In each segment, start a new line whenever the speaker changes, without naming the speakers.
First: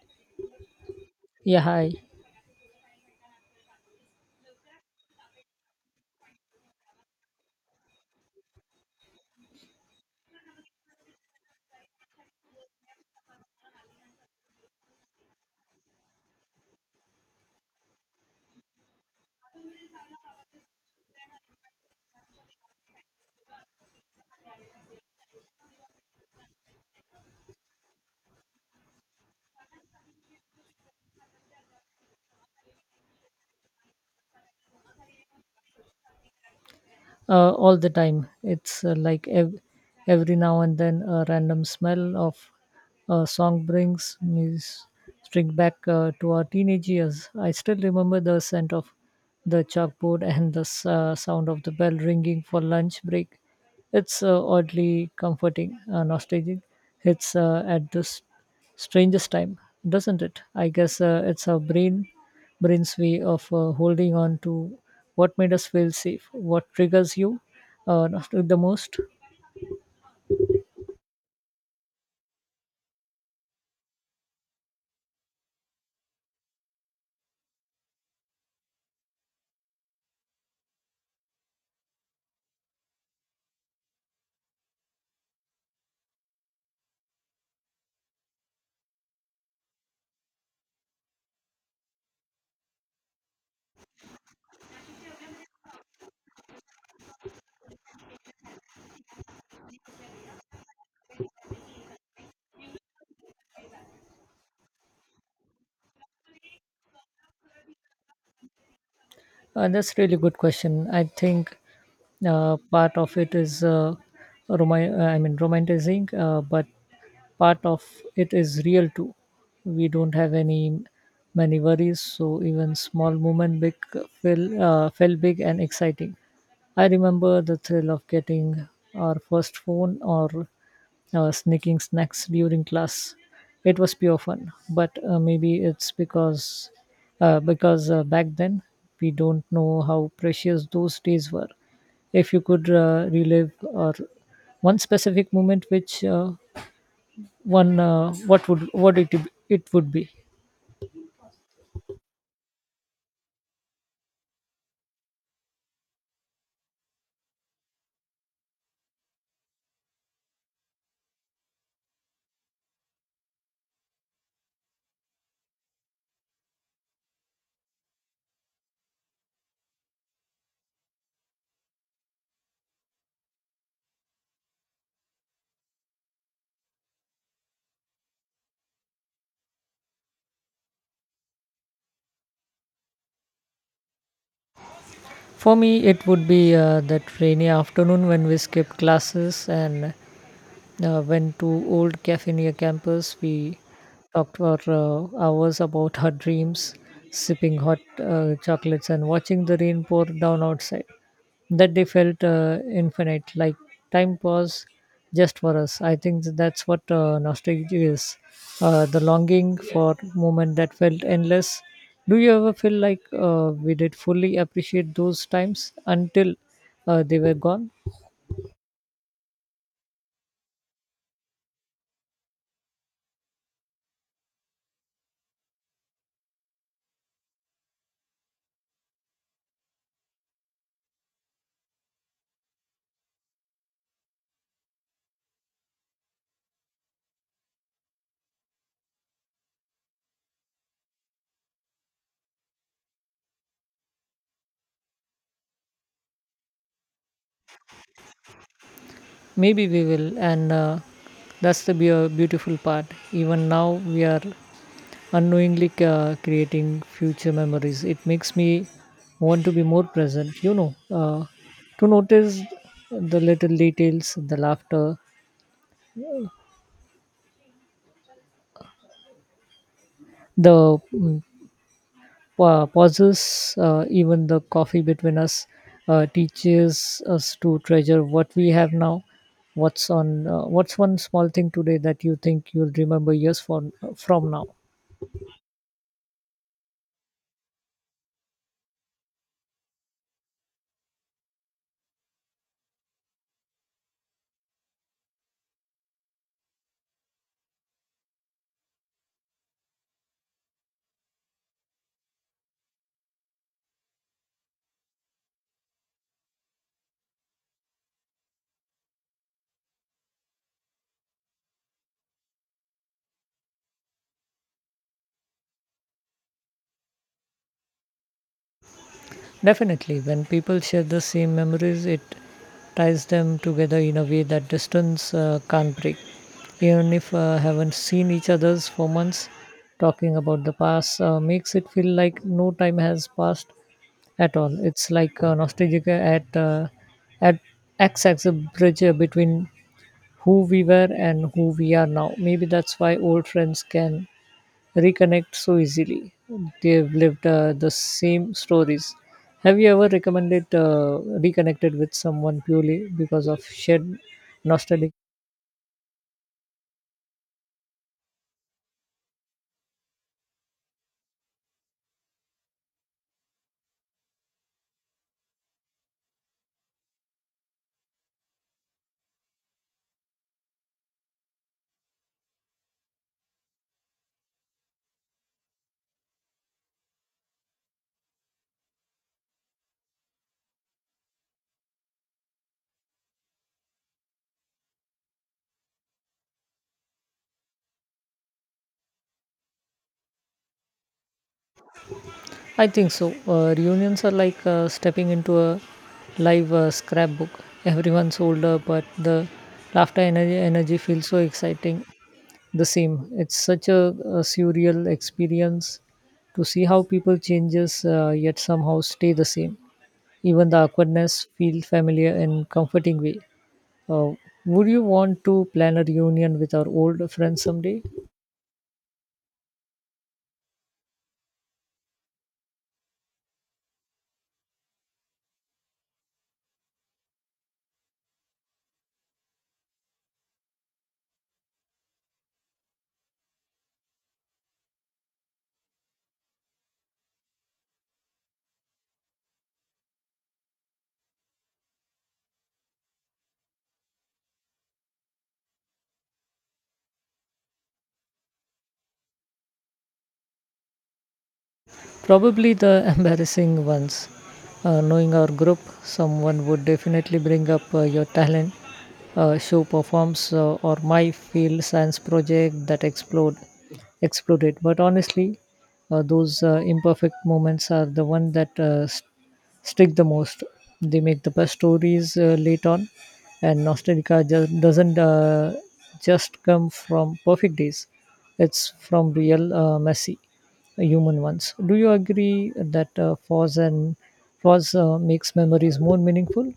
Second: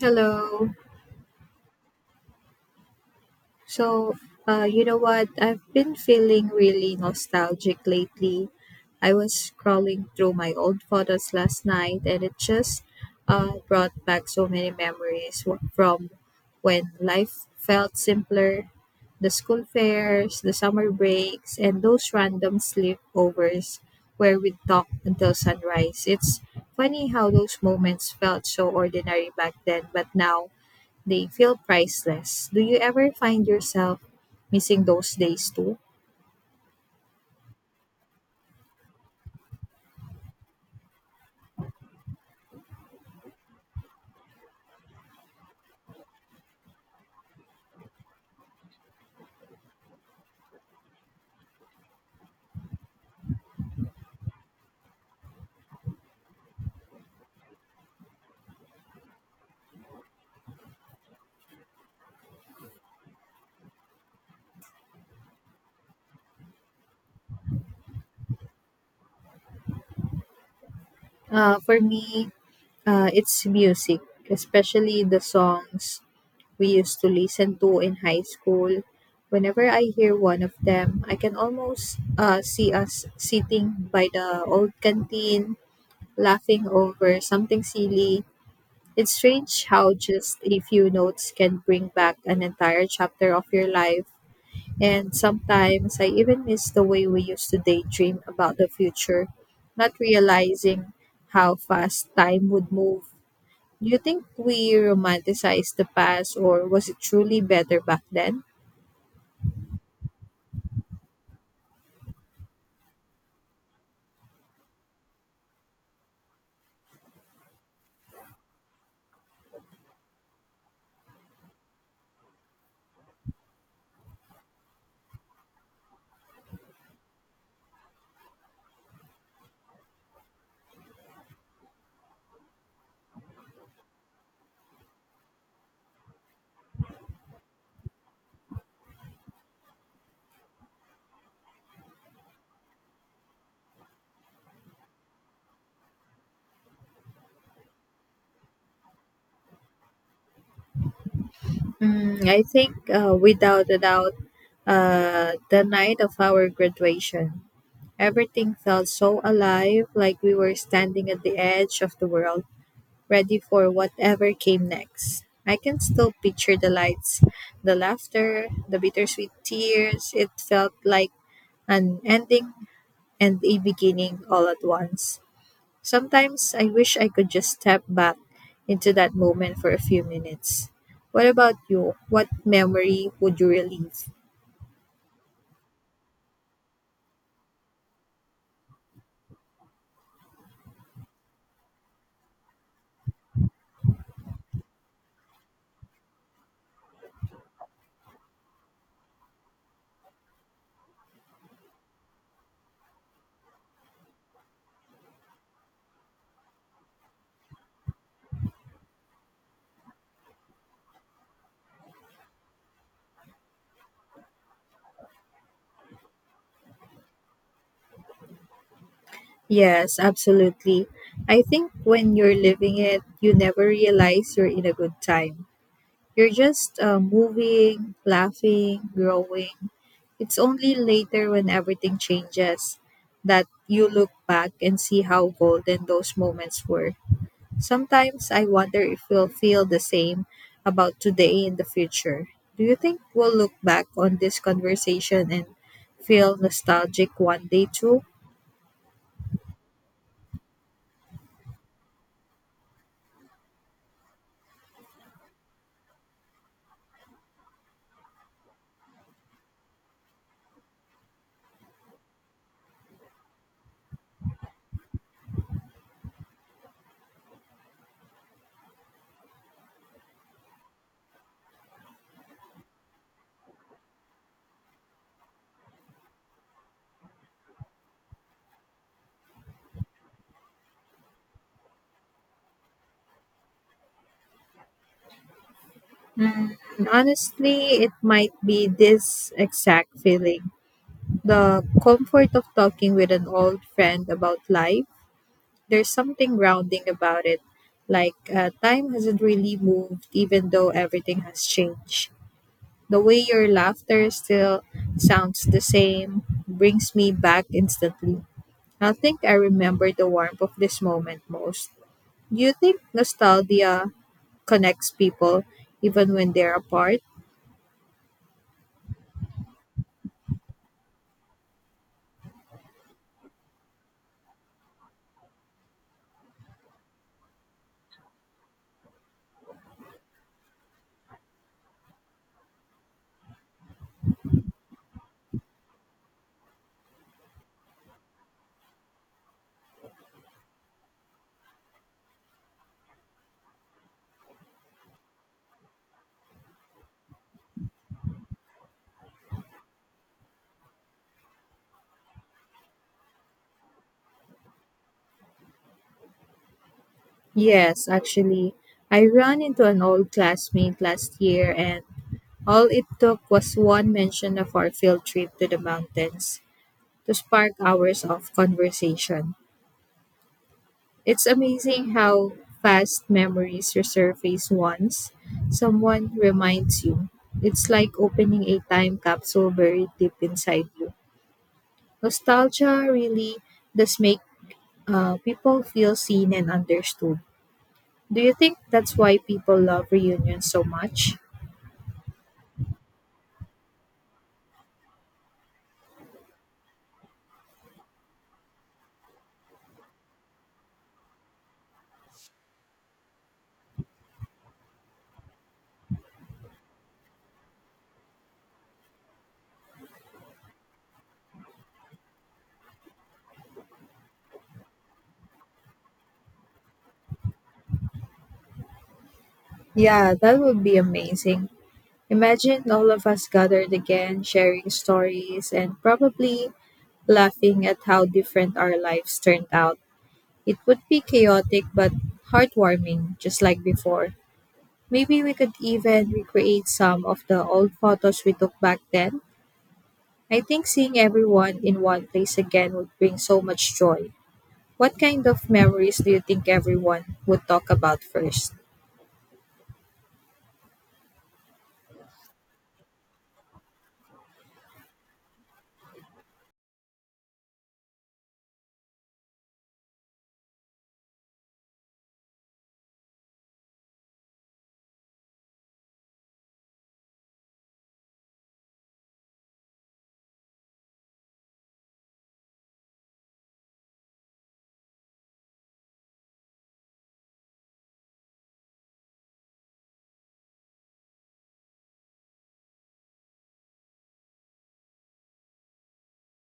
Hello.
Yeah, hi.
So, you know what? I've been feeling really nostalgic lately. I was scrolling through my old photos last night, and it just brought back so many memories from when life felt simpler, the school fairs, the summer breaks, and those random sleepovers where we'd talk until sunrise. It's funny how those moments felt so ordinary back then, but now they feel priceless. Do you ever find yourself missing those days too?
All the time. It's like every now and then a random smell of a song brings me string back to our teenage years. I still remember the scent of the chalkboard and the sound of the bell ringing for lunch break. It's oddly comforting, nostalgic. It's at this strangest time, doesn't it? I guess it's our brain's way of holding on to what made us feel safe, what triggers you the most.
For me, it's music, especially the songs we used to listen to in high school. Whenever I hear one of them, I can almost see us sitting by the old canteen, laughing over something silly. It's strange how just a few notes can bring back an entire chapter of your life. And sometimes I even miss the way we used to daydream about the future, not realizing how fast time would move. Do you think we romanticized the past, or was it truly better back then?
And that's really good question. I think part of it is I mean romanticizing, but part of it is real too. We don't have any many worries, so even small moment, big feel felt big and exciting. I remember the thrill of getting our first phone or sneaking snacks during class. It was pure fun, but maybe it's because back then we don't know how precious those days were. If you could relive or one specific moment, which one what it would be?
Mm, I think without a doubt, the night of our graduation, everything felt so alive, like we were standing at the edge of the world, ready for whatever came next. I can still picture the lights, the laughter, the bittersweet tears. It felt like an ending and a beginning all at once. Sometimes I wish I could just step back into that moment for a few minutes. What about you? What memory would you relive?
For me, it would be that rainy afternoon when we skipped classes and went to old cafe near campus. We talked for hours about our dreams, sipping hot chocolates and watching the rain pour down outside. That day felt infinite, like time paused just for us. I think that's what nostalgia is the longing for moment that felt endless. Do you ever feel like we did fully appreciate those times until they were gone?
Yes, absolutely. I think when you're living it, you never realize you're in a good time. You're just moving, laughing, growing. It's only later, when everything changes, that you look back and see how golden those moments were. Sometimes I wonder if we'll feel the same about today in the future. Do you think we'll look back on this conversation and feel nostalgic one day too?
Maybe we will, and that's the beautiful part. Even now, we are unknowingly creating future memories. It makes me want to be more present, you know, to notice the little details, the laughter, the pauses, even the coffee between us teaches us to treasure what we have now. What's on? What's one small thing today that you think you'll remember years from now?
And honestly, it might be this exact feeling, the comfort of talking with an old friend about life. There's something grounding about it. Like time hasn't really moved, even though everything has changed. The way your laughter still sounds the same brings me back instantly. I think I remember the warmth of this moment most. Do you think nostalgia connects people even when they're apart?
Definitely, when people share the same memories, it ties them together in a way that distance can't break. Even if haven't seen each other's for months, talking about the past makes it feel like no time has passed at all. It's like nostalgia at acts as a bridge between who we were and who we are now. Maybe that's why old friends can reconnect so easily. They've lived the same stories. Have you ever recommended reconnected with someone purely because of shared nostalgia?
Yes, actually. I ran into an old classmate last year, and all it took was one mention of our field trip to the mountains to spark hours of conversation. It's amazing how fast memories resurface once someone reminds you. It's like opening a time capsule buried deep inside you. Nostalgia really does make people feel seen and understood. Do you think that's why people love reunions so much?
I think so. Reunions are like stepping into a live scrapbook. Everyone's older, but the laughter energy feels so exciting. The same. It's such a surreal experience to see how people changes yet somehow stay the same. Even the awkwardness feel familiar and comforting way. Uh, would you want to plan a reunion with our old friends someday?
Yeah, that would be amazing. Imagine all of us gathered again, sharing stories and probably laughing at how different our lives turned out. It would be chaotic but heartwarming, just like before. Maybe we could even recreate some of the old photos we took back then. I think seeing everyone in one place again would bring so much joy. What kind of memories do you think everyone would talk about first?
Probably the embarrassing ones. Knowing our group, someone would definitely bring up your talent, show performs, or my field science project that exploded. But honestly, those imperfect moments are the one that stick the most. They make the best stories late on, and nostalgia just doesn't just come from perfect days. It's from real messy human ones. Do you agree that pause makes memories more meaningful?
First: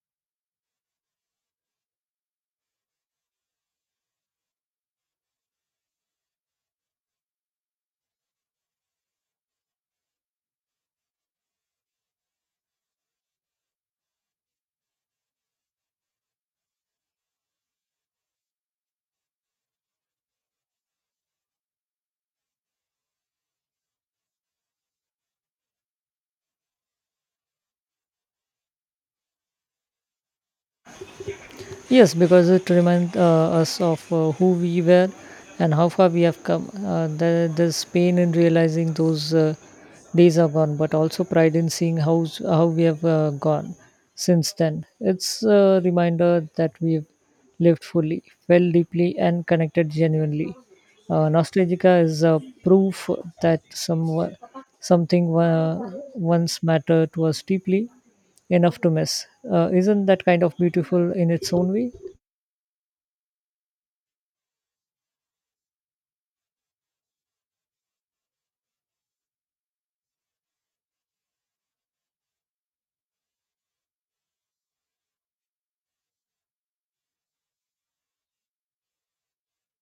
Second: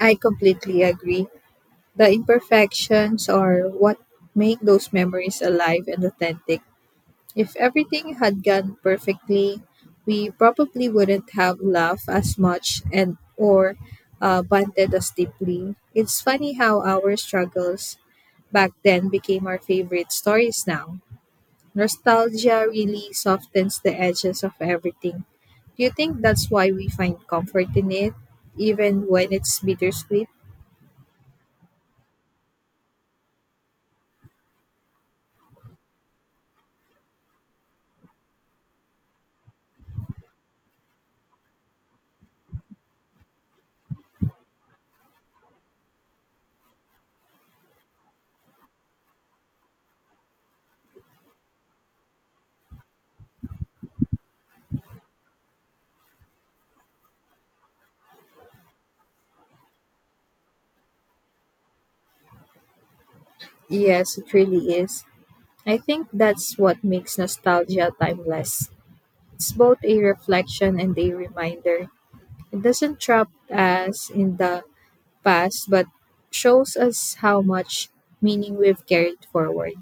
I completely agree. The imperfections are what make those memories alive and authentic. If everything had gone perfectly, we probably wouldn't have laughed as much and or bonded as deeply. It's funny how our struggles back then became our favorite stories now. Nostalgia really softens the edges of everything. Do you think that's why we find comfort in it, even when it's bittersweet?
Yes, because it reminds us of who we were and how far we have come. There's pain in realizing those days are gone, but also pride in seeing how we have gone since then. It's a reminder that we've lived fully, felt deeply, and connected genuinely. Nostalgica is a proof that something once mattered to us deeply enough to miss. Isn't that kind of beautiful in its own way?
Yes, it really is. I think that's what makes nostalgia timeless. It's both a reflection and a reminder. It doesn't trap us in the past, but shows us how much meaning we've carried forward.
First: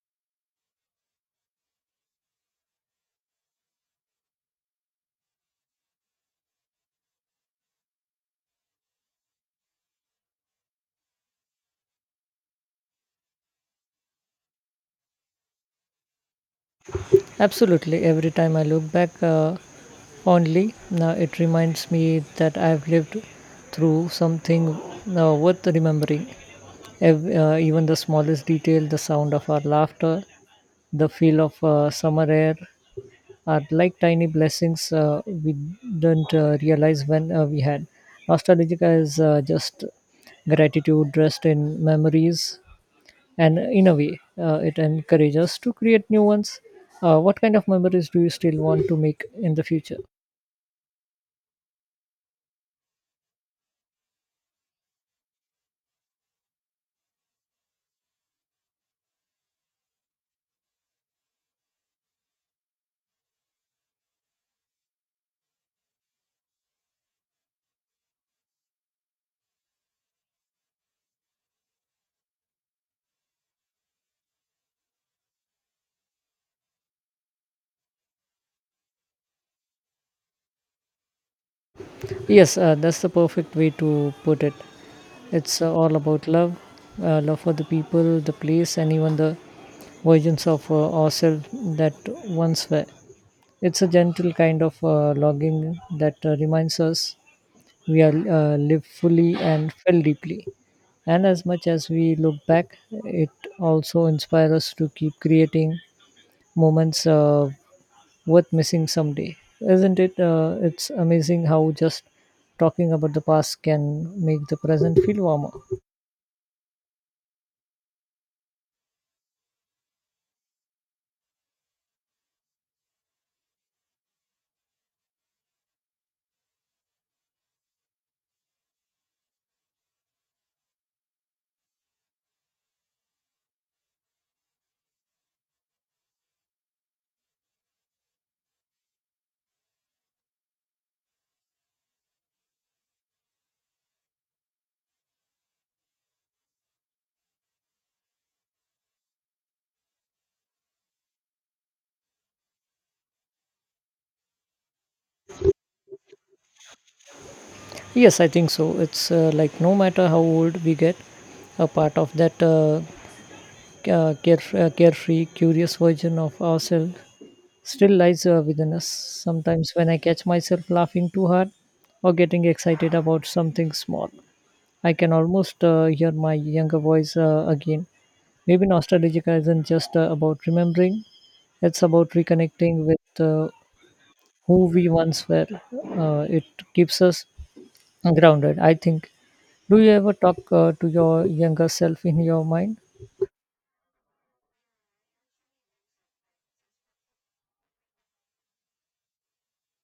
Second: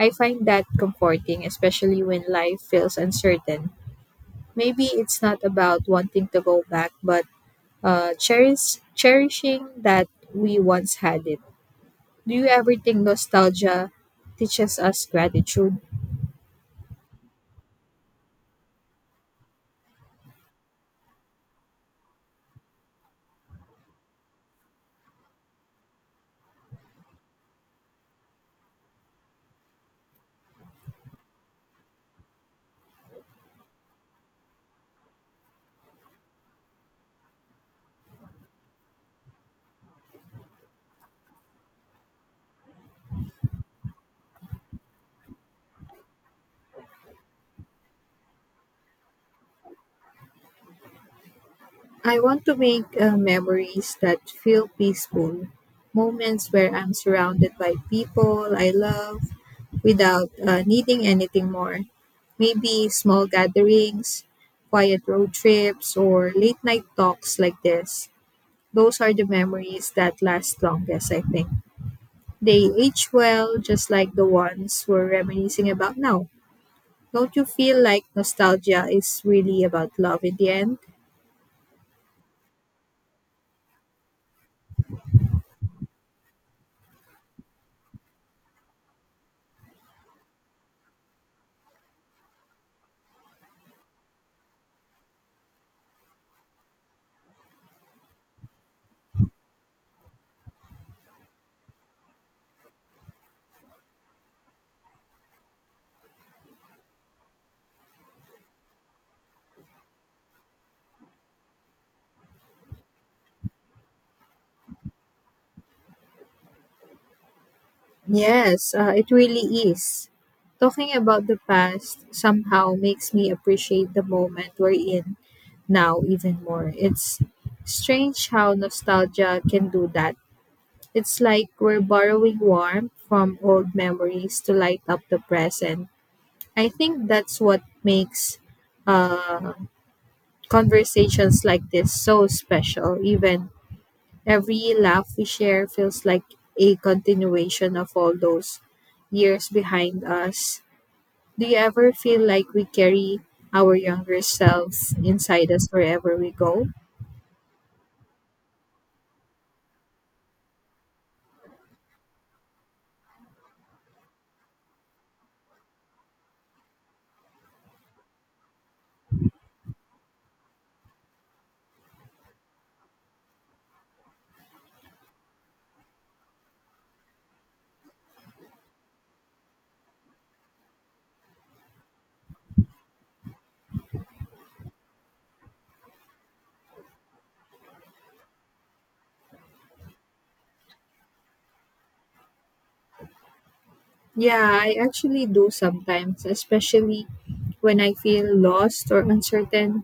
I find that comforting, especially when life feels uncertain. Maybe it's not about wanting to go back, but cherishing that we once had it. Do you ever think nostalgia teaches us gratitude?
Absolutely. Every time I look back only, now it reminds me that I've lived through something worth remembering. Even the smallest detail, the sound of our laughter, the feel of summer air are like tiny blessings we didn't realize when we had. Nostalgia is just gratitude dressed in memories and in a way, it encourages us to create new ones. What kind of memories do you still want to make in the future?
I want to make memories that feel peaceful, moments where I'm surrounded by people I love without needing anything more. Maybe small gatherings, quiet road trips, or late night talks like this. Those are the memories that last longest, I think. They age well, just like the ones we're reminiscing about now. Don't you feel like nostalgia is really about love in the end?
Yes, that's the perfect way to put it. It's all about love, love for the people, the place, and even the versions of ourselves that once were. It's a gentle kind of longing that reminds us we are live fully and feel deeply. And as much as we look back, it also inspires us to keep creating moments worth missing someday. Isn't it? It's amazing how just talking about the past can make the present feel warmer.
Yes, it really is. Talking about the past somehow makes me appreciate the moment we're in now even more. It's strange how nostalgia can do that. It's like we're borrowing warmth from old memories to light up the present. I think that's what makes uh, conversations like this so special. Even every laugh we share feels like a continuation of all those years behind us. Do you ever feel like we carry our younger selves inside us wherever we go?
Yes, I think so. It's like no matter how old we get, a part of that c- uh, carefree, curious version of ourselves still lies within us. Sometimes when I catch myself laughing too hard or getting excited about something small, I can almost hear my younger voice again. Maybe nostalgia isn't just about remembering, it's about reconnecting with who we once were. It keeps us grounded, I think. Do you ever talk to your younger self in your mind?
Yeah, I actually do sometimes, especially when I feel lost or uncertain.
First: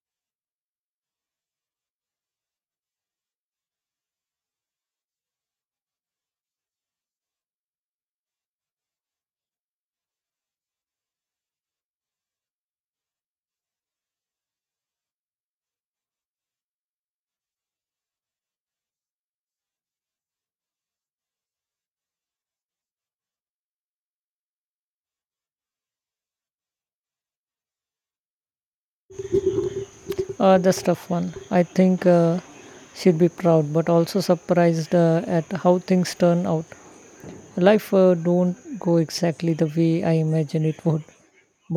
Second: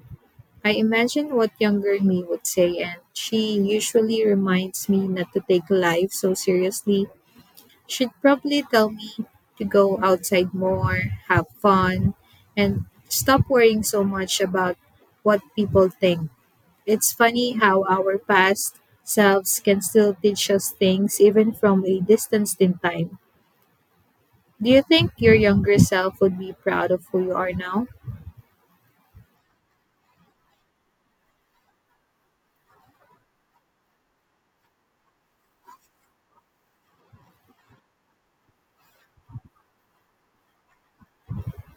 I imagine what younger me would say, and she usually reminds me not to take life so seriously. She'd probably tell me to go outside more, have fun, and stop worrying so much about what people think. It's funny how our past selves can still teach us things even from a distance in time. Do you think your younger self would be proud of who you are now?
That's tough one. I think she'd be proud, but also surprised at how things turn out. Life don't go exactly the way I imagine it would,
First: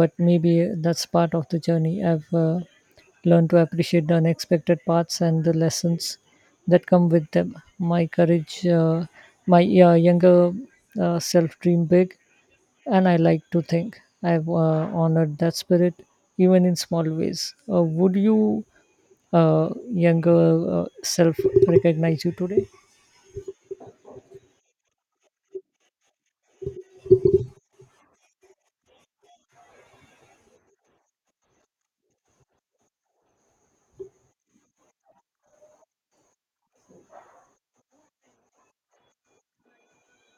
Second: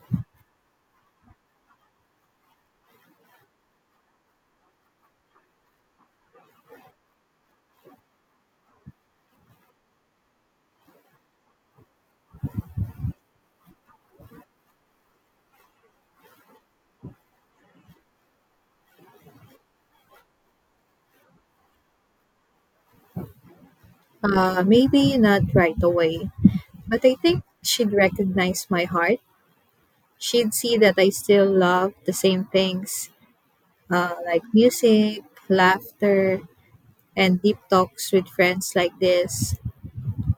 but maybe that's part of the journey. I've learned to appreciate the unexpected parts and the lessons that come with them. My courage, my younger self dream big, and I like to think I've honored that spirit even in small ways. Would you younger self recognize you today?
Maybe not right away, but I think she'd recognize my heart. She'd see that I still love the same things, like music, laughter, and deep talks with friends like this.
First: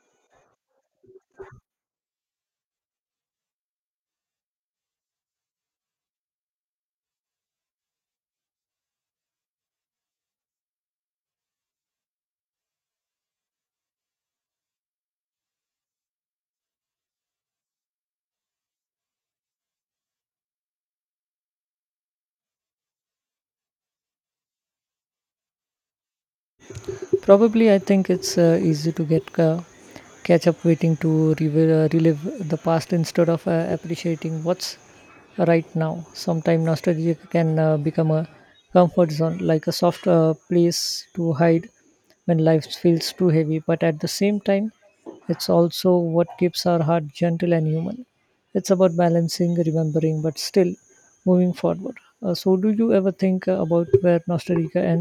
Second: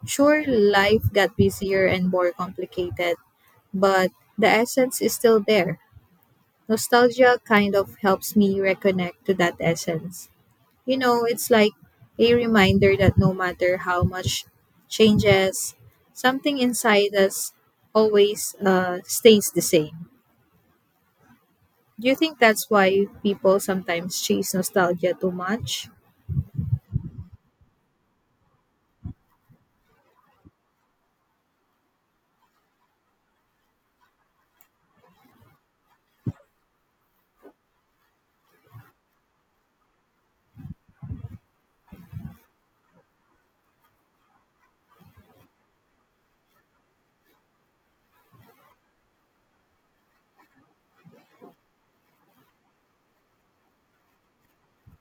Sure, life got busier and more complicated, but the essence is still there. Nostalgia kind of helps me reconnect to that essence. You know, it's like a reminder that no matter how much changes, something inside us always stays the same. Do you think that's why people sometimes chase nostalgia too much?
Probably. I think it's easy to get catch up waiting to relive the past instead of appreciating what's right now. Sometimes nostalgia can become a comfort zone, like a soft place to hide when life feels too heavy. But at the same time, it's also what keeps our heart gentle and human. It's about balancing, remembering, but still moving forward. So, do you ever think about where nostalgia ends?